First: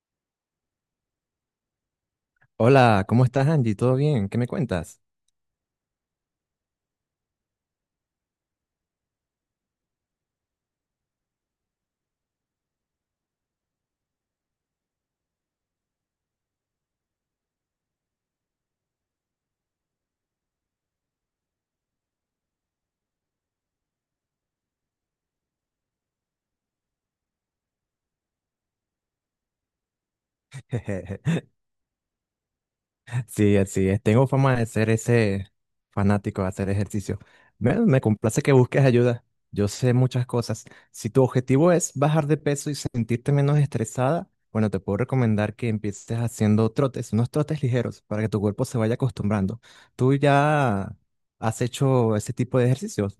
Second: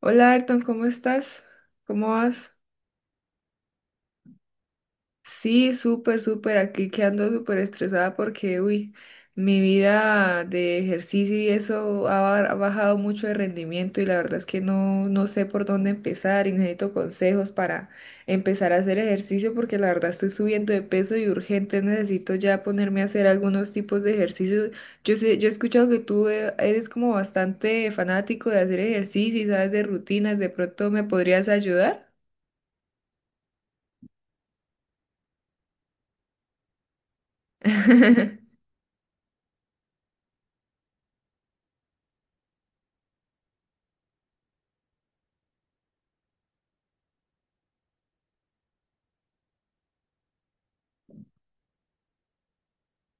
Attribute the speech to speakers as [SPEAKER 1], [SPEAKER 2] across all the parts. [SPEAKER 1] Hola Ayrton, ¿cómo estás? ¿Cómo vas?
[SPEAKER 2] Hola, ¿cómo estás, Angie? ¿Todo bien? ¿Qué me cuentas?
[SPEAKER 1] Sí, súper, súper. Aquí que ando súper estresada porque, uy, mi vida de ejercicio y eso ha bajado mucho de rendimiento y la verdad es que no sé por dónde empezar y necesito consejos para empezar a hacer ejercicio porque la verdad estoy subiendo de peso y urgente necesito ya ponerme a hacer algunos tipos de ejercicios. Yo sé, yo he escuchado que tú eres como bastante fanático de hacer ejercicio y sabes de rutinas, ¿de pronto me podrías ayudar?
[SPEAKER 2] Sí, así es. Tengo fama de ser ese fanático de hacer ejercicio. Me complace que busques ayuda. Yo sé muchas cosas. Si tu objetivo es bajar de peso y sentirte menos estresada, bueno, te puedo recomendar que empieces haciendo trotes, unos trotes ligeros, para que tu cuerpo se vaya acostumbrando. ¿Tú ya has hecho ese tipo de ejercicios,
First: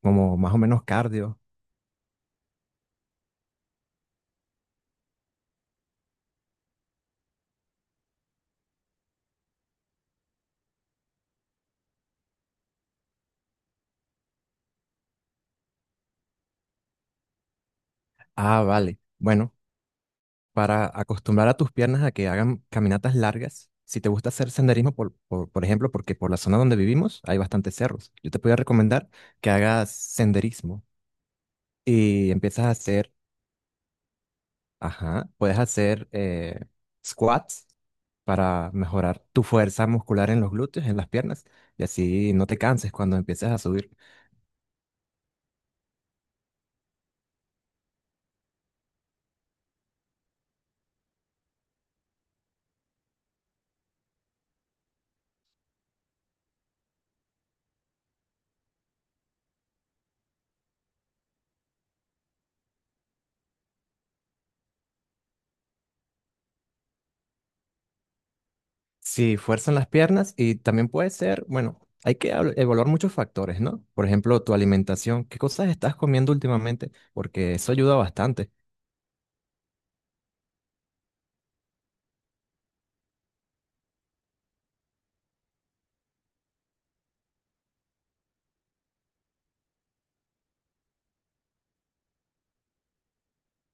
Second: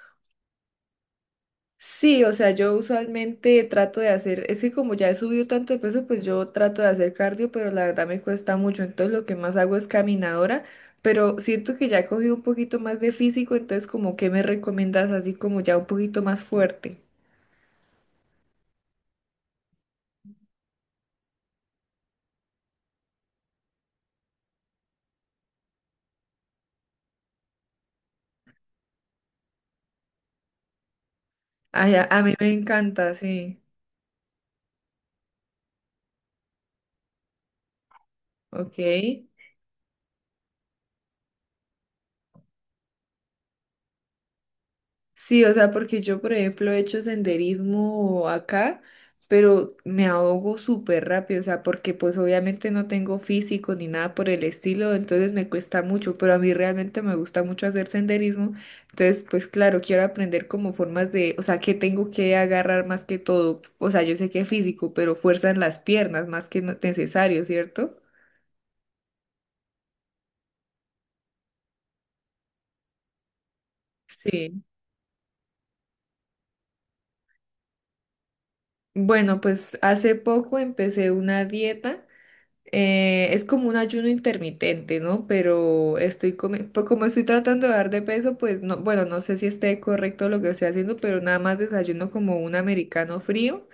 [SPEAKER 2] como más o menos cardio?
[SPEAKER 1] Sí, o sea, yo usualmente trato de hacer, es que como ya he subido tanto de peso, pues yo trato de hacer cardio, pero la verdad me cuesta mucho, entonces lo que más hago es caminadora, pero siento que ya he cogido un poquito más de físico, entonces como que me recomiendas así como ya un poquito más fuerte.
[SPEAKER 2] Ah, vale. Bueno, para acostumbrar a tus piernas a que hagan caminatas largas. Si te gusta hacer senderismo, por ejemplo, porque por la zona donde vivimos hay bastantes cerros, yo te podría recomendar que hagas senderismo
[SPEAKER 1] Ay, a
[SPEAKER 2] y
[SPEAKER 1] mí me
[SPEAKER 2] empiezas a hacer,
[SPEAKER 1] encanta, sí,
[SPEAKER 2] ajá, puedes hacer squats para
[SPEAKER 1] ok.
[SPEAKER 2] mejorar tu fuerza muscular en los glúteos, en las piernas, y así no te canses cuando empieces a subir.
[SPEAKER 1] Sí, o sea, porque yo, por ejemplo, he hecho senderismo acá, pero me ahogo súper rápido, o sea, porque pues obviamente no tengo físico ni nada por el estilo, entonces me cuesta mucho, pero a mí realmente me gusta mucho hacer senderismo, entonces pues claro, quiero aprender como formas de, o sea, que tengo que agarrar más que todo, o sea, yo sé que es físico, pero fuerza en las piernas más que no- necesario, ¿cierto?
[SPEAKER 2] Sí, fuerzan las piernas y también puede ser, bueno, hay que evaluar muchos factores, ¿no? Por ejemplo, tu
[SPEAKER 1] Sí.
[SPEAKER 2] alimentación, ¿qué cosas estás comiendo últimamente? Porque eso ayuda bastante.
[SPEAKER 1] Bueno, pues hace poco empecé una dieta. Es como un ayuno intermitente, ¿no? Pero estoy comi- pues como estoy tratando de bajar de peso, pues no, bueno, no sé si esté correcto lo que estoy haciendo, pero nada más desayuno como un americano frío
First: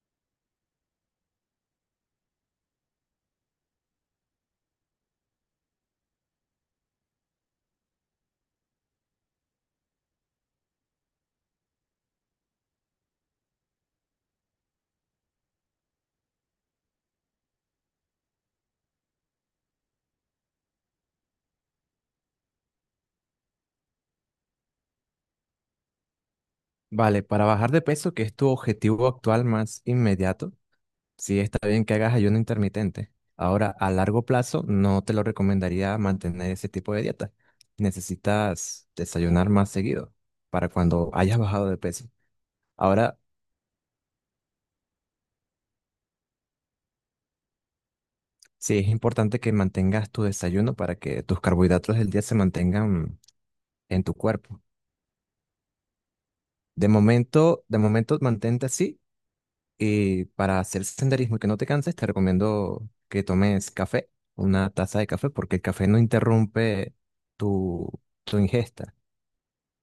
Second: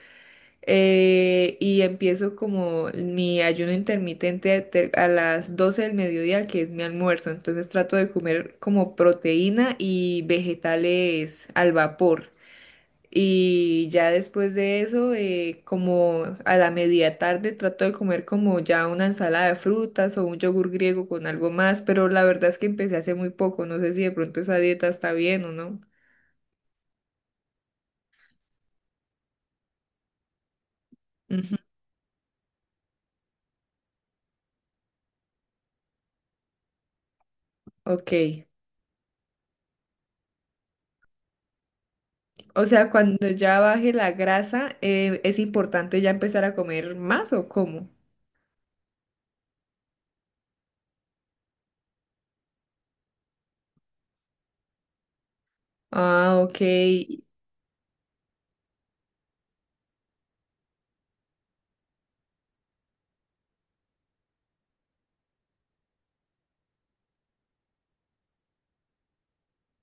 [SPEAKER 1] y empiezo como mi ayuno intermitente te- a las 12 del mediodía, que es mi almuerzo. Entonces trato de comer como proteína y vegetales al vapor. Y ya después de eso, como a la media tarde, trato de comer como ya una ensalada de frutas o un yogur griego con algo más, pero la verdad es que empecé hace muy poco, no sé si de pronto esa dieta está bien o no.
[SPEAKER 2] Vale, para bajar de peso, que es tu objetivo actual más inmediato, sí
[SPEAKER 1] Ujú.
[SPEAKER 2] está bien que hagas ayuno intermitente. Ahora, a largo plazo, no te lo recomendaría mantener ese tipo de dieta.
[SPEAKER 1] Ok.
[SPEAKER 2] Necesitas desayunar más seguido para cuando hayas bajado de peso.
[SPEAKER 1] O sea,
[SPEAKER 2] Ahora,
[SPEAKER 1] cuando ya baje la grasa, ¿es importante ya empezar a comer más o cómo?
[SPEAKER 2] sí, es importante que mantengas tu desayuno para que tus carbohidratos del día se mantengan en tu cuerpo.
[SPEAKER 1] Ah, ok.
[SPEAKER 2] De momento mantente así y para hacer senderismo y que no te canses, te recomiendo que tomes café, una taza de café, porque el café no interrumpe tu, tu ingesta,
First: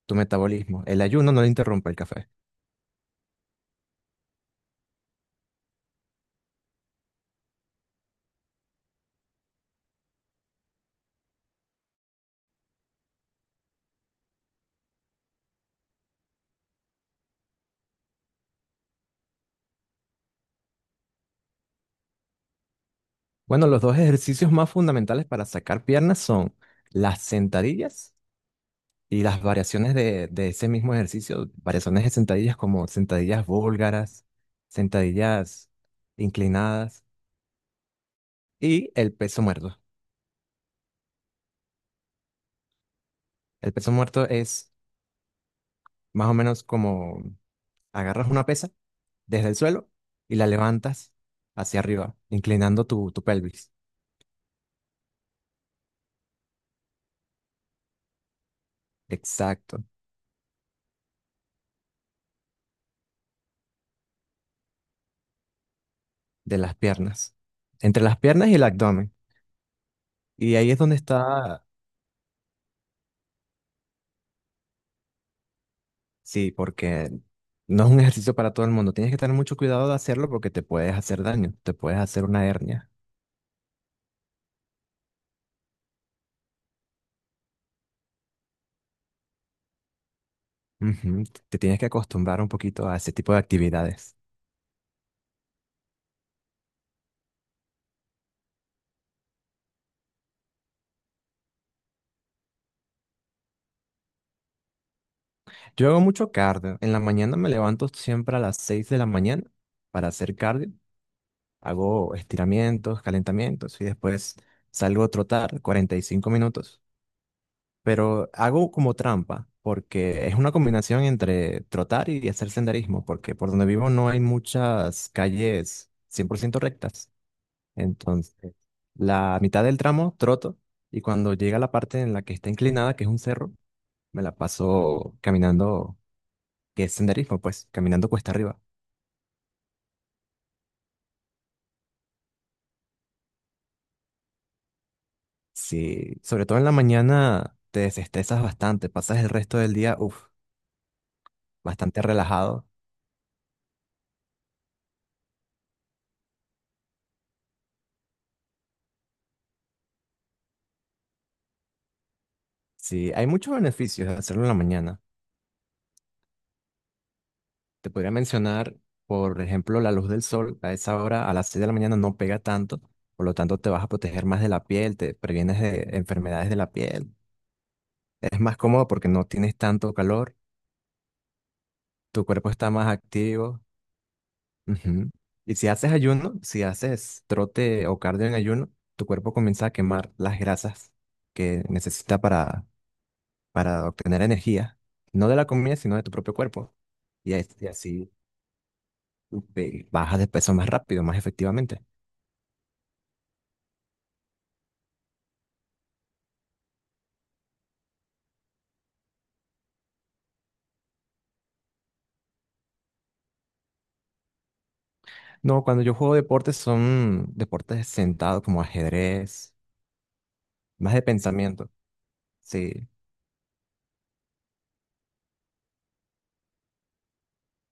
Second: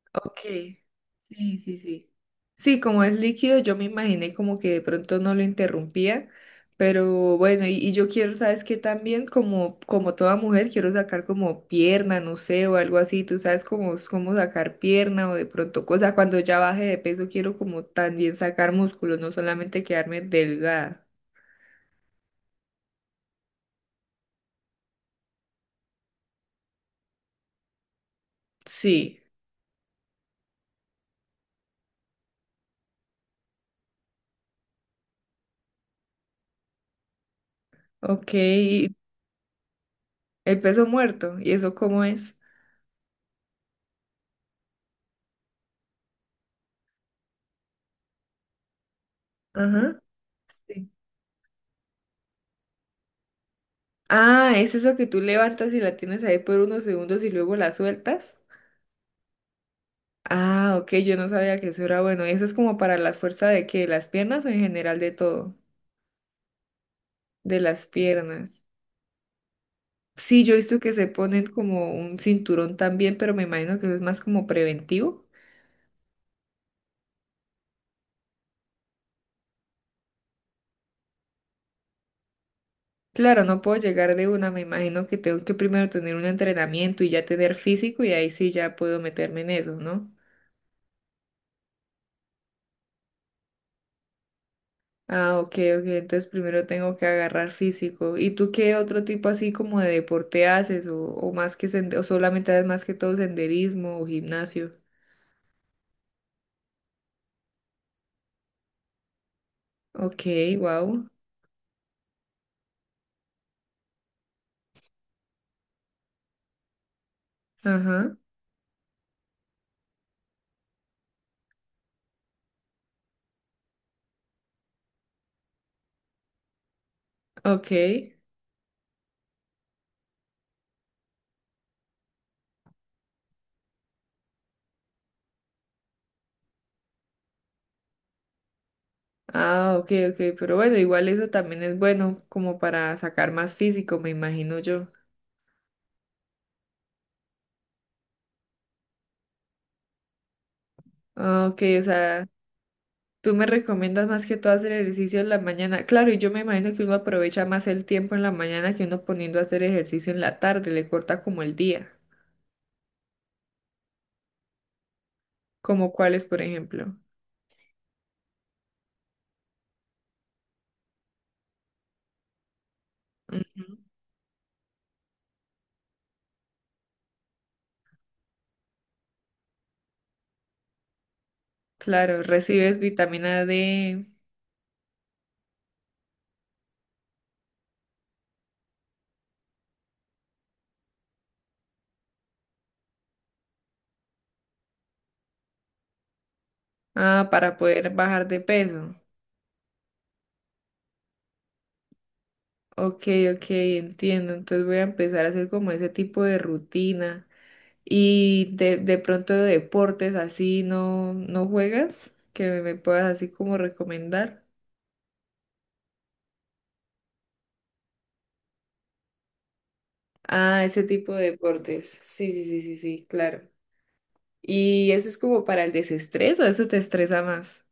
[SPEAKER 2] tu
[SPEAKER 1] Ok,
[SPEAKER 2] metabolismo. El ayuno no lo
[SPEAKER 1] sí, sí,
[SPEAKER 2] interrumpe el
[SPEAKER 1] sí.
[SPEAKER 2] café.
[SPEAKER 1] Sí, como es líquido, yo me imaginé como que de pronto no lo interrumpía, pero bueno, y yo quiero, ¿sabes qué? También como, como toda mujer, quiero sacar como pierna, no sé, o algo así, tú sabes cómo, cómo sacar pierna o de pronto cosa, cuando ya baje de peso, quiero como también sacar músculos, no solamente quedarme delgada.
[SPEAKER 2] Bueno, los dos ejercicios más fundamentales para sacar piernas son las sentadillas
[SPEAKER 1] Sí,
[SPEAKER 2] y las variaciones de ese mismo ejercicio, variaciones de sentadillas como sentadillas búlgaras, sentadillas inclinadas
[SPEAKER 1] ok,
[SPEAKER 2] y
[SPEAKER 1] y
[SPEAKER 2] el peso muerto.
[SPEAKER 1] el peso muerto, ¿y eso cómo es?
[SPEAKER 2] El peso muerto es más o menos como agarras una pesa desde el suelo
[SPEAKER 1] Ajá.
[SPEAKER 2] y la
[SPEAKER 1] Sí.
[SPEAKER 2] levantas hacia arriba, inclinando tu pelvis.
[SPEAKER 1] Ah, es eso que tú levantas y la tienes ahí por unos segundos y luego la sueltas.
[SPEAKER 2] Exacto,
[SPEAKER 1] Ah, ok, yo no sabía que eso era bueno. ¿Eso es como para la fuerza de qué? ¿De ¿Las piernas o en general de todo?
[SPEAKER 2] de las piernas.
[SPEAKER 1] De las
[SPEAKER 2] Entre las piernas y el
[SPEAKER 1] piernas.
[SPEAKER 2] abdomen.
[SPEAKER 1] Sí, yo
[SPEAKER 2] Y
[SPEAKER 1] he
[SPEAKER 2] ahí es
[SPEAKER 1] visto que
[SPEAKER 2] donde
[SPEAKER 1] se ponen
[SPEAKER 2] está.
[SPEAKER 1] como un cinturón también, pero me imagino que eso es más como preventivo.
[SPEAKER 2] Sí, porque no es un ejercicio para todo el mundo. Tienes que tener mucho cuidado de hacerlo porque te puedes hacer daño, te puedes hacer una hernia.
[SPEAKER 1] Claro, no puedo llegar de una, me imagino que tengo que primero tener un entrenamiento y ya tener físico y ahí sí ya puedo meterme en eso, ¿no?
[SPEAKER 2] Ujú, te tienes que acostumbrar un poquito a ese tipo de actividades.
[SPEAKER 1] Ah, ok, ok. Entonces primero tengo que agarrar físico. ¿Y tú qué otro tipo así como de deporte haces? O más que sende- o solamente haces más que todo senderismo o gimnasio?
[SPEAKER 2] Yo hago mucho cardio. En la mañana me levanto siempre a las 6 de la mañana para
[SPEAKER 1] Ok,
[SPEAKER 2] hacer cardio.
[SPEAKER 1] wow.
[SPEAKER 2] Hago estiramientos, calentamientos y después salgo a trotar 45 minutos,
[SPEAKER 1] Ajá,
[SPEAKER 2] pero hago como trampa, porque es una combinación entre trotar y hacer senderismo, porque por donde vivo no hay muchas calles 100% rectas.
[SPEAKER 1] ok.
[SPEAKER 2] Entonces, la mitad del tramo troto y cuando llega la parte en la que está inclinada, que es un cerro, me la paso caminando, que es senderismo, pues, caminando cuesta arriba.
[SPEAKER 1] Ah, ok, ok. Pero bueno, igual eso también es bueno como para sacar más físico, me imagino yo.
[SPEAKER 2] Sí, sobre todo en la mañana te desestresas bastante, pasas el resto del día, uff,
[SPEAKER 1] Ah, ok, o
[SPEAKER 2] bastante
[SPEAKER 1] sea,
[SPEAKER 2] relajado.
[SPEAKER 1] tú me recomiendas más que todo hacer ejercicio en la mañana. Claro, y yo me imagino que uno aprovecha más el tiempo en la mañana que uno poniendo a hacer ejercicio en la tarde, le corta como el día.
[SPEAKER 2] Sí, hay muchos beneficios de hacerlo en la mañana.
[SPEAKER 1] ¿Como cuáles, por ejemplo?
[SPEAKER 2] Te podría mencionar, por ejemplo, la luz del sol a esa hora, a las 6 de la mañana, no pega tanto, por lo tanto
[SPEAKER 1] Mm.
[SPEAKER 2] te vas a proteger más de la piel, te previenes de enfermedades de la piel. Es más cómodo porque no tienes tanto calor,
[SPEAKER 1] Claro,
[SPEAKER 2] tu cuerpo está
[SPEAKER 1] recibes
[SPEAKER 2] más
[SPEAKER 1] vitamina
[SPEAKER 2] activo.
[SPEAKER 1] D,
[SPEAKER 2] Ujú. Y si haces ayuno, si haces trote o cardio en ayuno, tu cuerpo comienza a quemar las grasas que necesita para obtener energía, no de la comida, sino de tu propio cuerpo.
[SPEAKER 1] Ah, para
[SPEAKER 2] Y
[SPEAKER 1] poder
[SPEAKER 2] así
[SPEAKER 1] bajar de peso.
[SPEAKER 2] bajas de peso más rápido, más efectivamente.
[SPEAKER 1] Ok, ok, entiendo. Entonces voy a empezar a hacer como ese tipo de rutina. Y de pronto deportes así no, no juegas, que me puedas así como recomendar.
[SPEAKER 2] No, cuando yo juego deportes son deportes sentados como ajedrez,
[SPEAKER 1] Ah, ese
[SPEAKER 2] más de
[SPEAKER 1] tipo de
[SPEAKER 2] pensamiento.
[SPEAKER 1] deportes. Sí, sí, sí, sí,
[SPEAKER 2] Sí,
[SPEAKER 1] sí, claro. ¿Y eso es como para el desestrés o eso te estresa más?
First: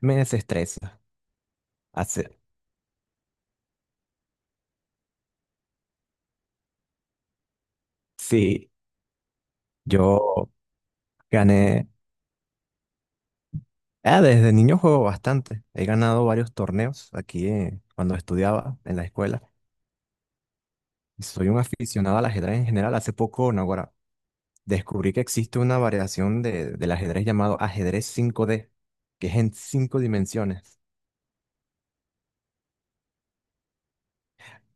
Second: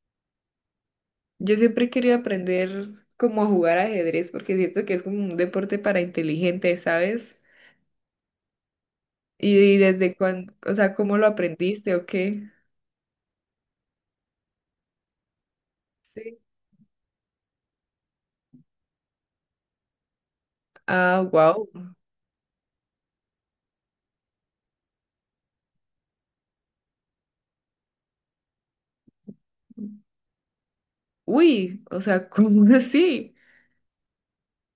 [SPEAKER 2] me desestresa.
[SPEAKER 1] Yo siempre quería
[SPEAKER 2] Hace,
[SPEAKER 1] aprender como a jugar ajedrez porque siento que es como un deporte para inteligentes, ¿sabes?
[SPEAKER 2] sí,
[SPEAKER 1] Y desde
[SPEAKER 2] yo
[SPEAKER 1] cuándo, o sea, ¿cómo lo
[SPEAKER 2] gané.
[SPEAKER 1] aprendiste o qué?
[SPEAKER 2] Ah, desde niño juego bastante. He ganado
[SPEAKER 1] Sí.
[SPEAKER 2] varios torneos aquí cuando estudiaba en la escuela.
[SPEAKER 1] Ah,
[SPEAKER 2] Y soy un
[SPEAKER 1] wow.
[SPEAKER 2] aficionado al ajedrez en general. Hace poco, no, ahora descubrí que existe una variación del ajedrez llamado ajedrez 5D, que es en cinco dimensiones,
[SPEAKER 1] Uy, o sea, ¿cómo así?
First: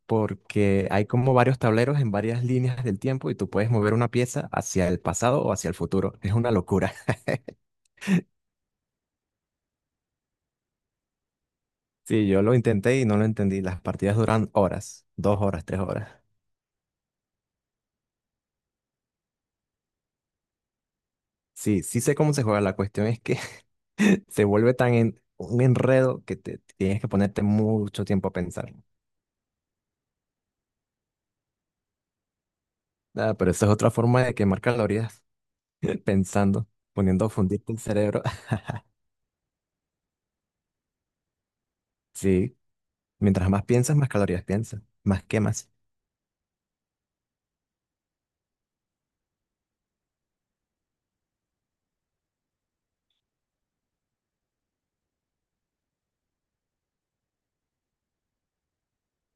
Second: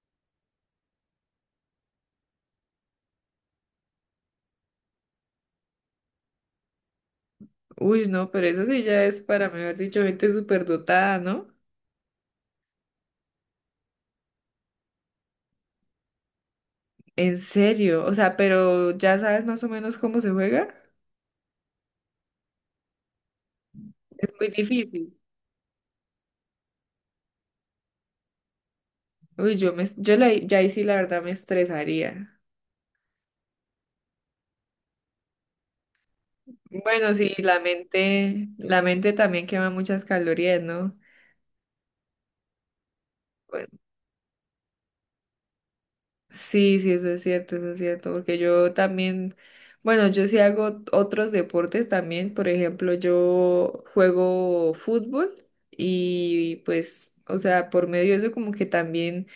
[SPEAKER 2] porque hay como varios tableros en varias líneas del tiempo y tú puedes mover una pieza hacia el pasado o hacia el futuro. Es una locura.
[SPEAKER 1] Uy, no, pero eso sí ya es para mejor dicho gente superdotada, ¿no?
[SPEAKER 2] Sí, yo lo intenté y no lo entendí. Las partidas duran horas, dos horas, tres horas.
[SPEAKER 1] En serio, o sea, pero ya sabes más o menos cómo se juega.
[SPEAKER 2] Sí, sí sé cómo se juega. La cuestión es que
[SPEAKER 1] Es
[SPEAKER 2] se
[SPEAKER 1] muy
[SPEAKER 2] vuelve
[SPEAKER 1] difícil.
[SPEAKER 2] un enredo que te tienes que ponerte mucho tiempo a pensar.
[SPEAKER 1] Uy, yo me, yo la, ya ahí sí la verdad me estresaría.
[SPEAKER 2] Ah, pero esa es otra forma de quemar calorías, pensando,
[SPEAKER 1] Bueno,
[SPEAKER 2] poniendo a
[SPEAKER 1] sí,
[SPEAKER 2] fundirte el cerebro.
[SPEAKER 1] la mente también quema muchas calorías, ¿no?
[SPEAKER 2] Sí, mientras más
[SPEAKER 1] Bueno,
[SPEAKER 2] piensas, más calorías piensas, más quemas.
[SPEAKER 1] sí, sí, eso es cierto, porque yo también, bueno, yo sí hago otros deportes también, por ejemplo, yo juego fútbol y pues, o sea, por medio de eso como que también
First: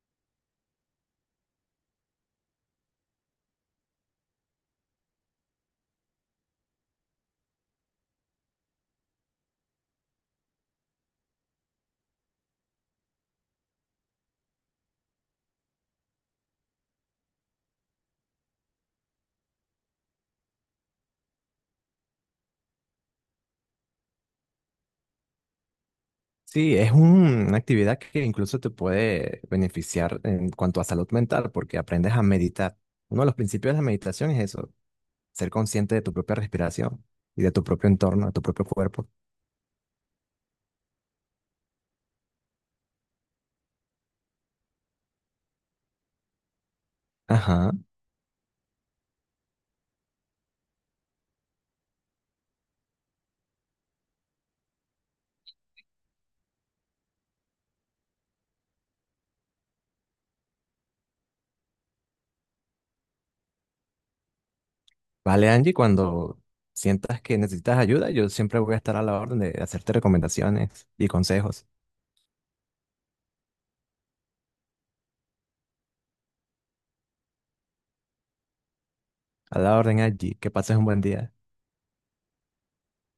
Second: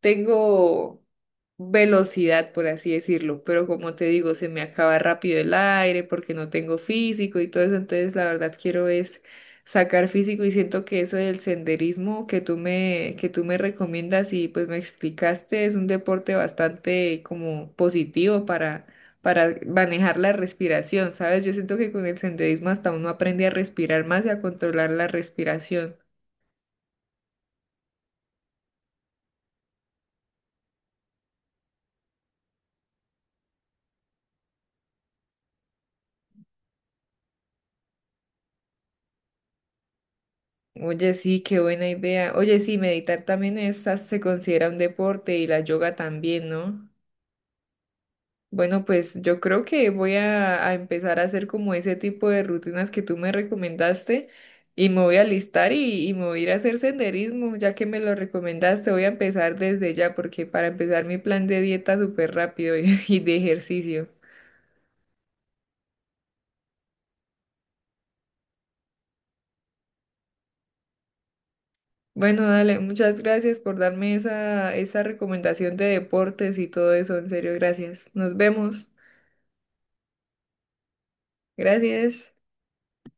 [SPEAKER 1] tengo velocidad, por así decirlo, pero como te digo, se me acaba rápido el aire porque no tengo físico y todo eso, entonces la verdad quiero es sacar físico y siento que eso del senderismo que tú me recomiendas y pues me explicaste es un deporte bastante como positivo para manejar la respiración, ¿sabes? Yo siento que con el senderismo hasta uno aprende a respirar más y a controlar la respiración.
[SPEAKER 2] Sí, es una actividad que incluso te puede beneficiar en cuanto a salud mental, porque aprendes a meditar. Uno de los principios de la meditación es eso, ser consciente de tu propia respiración y de tu propio entorno, de tu propio cuerpo.
[SPEAKER 1] Oye, sí, qué buena idea. Oye, sí, meditar también es, se considera un deporte y la yoga también, ¿no?
[SPEAKER 2] Ajá.
[SPEAKER 1] Bueno, pues yo creo que voy a empezar a hacer como ese tipo de rutinas que tú me recomendaste y me voy a listar y me voy a ir a hacer senderismo, ya que me lo recomendaste, voy a empezar desde ya porque para empezar mi plan de dieta súper rápido y, y de ejercicio.
[SPEAKER 2] Vale, Angie, cuando sientas que necesitas ayuda, yo siempre voy a estar a la orden de hacerte recomendaciones y consejos.
[SPEAKER 1] Bueno, dale, muchas gracias por darme esa, esa recomendación de deportes y todo eso, en serio, gracias. Nos vemos.
[SPEAKER 2] A la orden, Angie, que pases un buen día.
[SPEAKER 1] Gracias.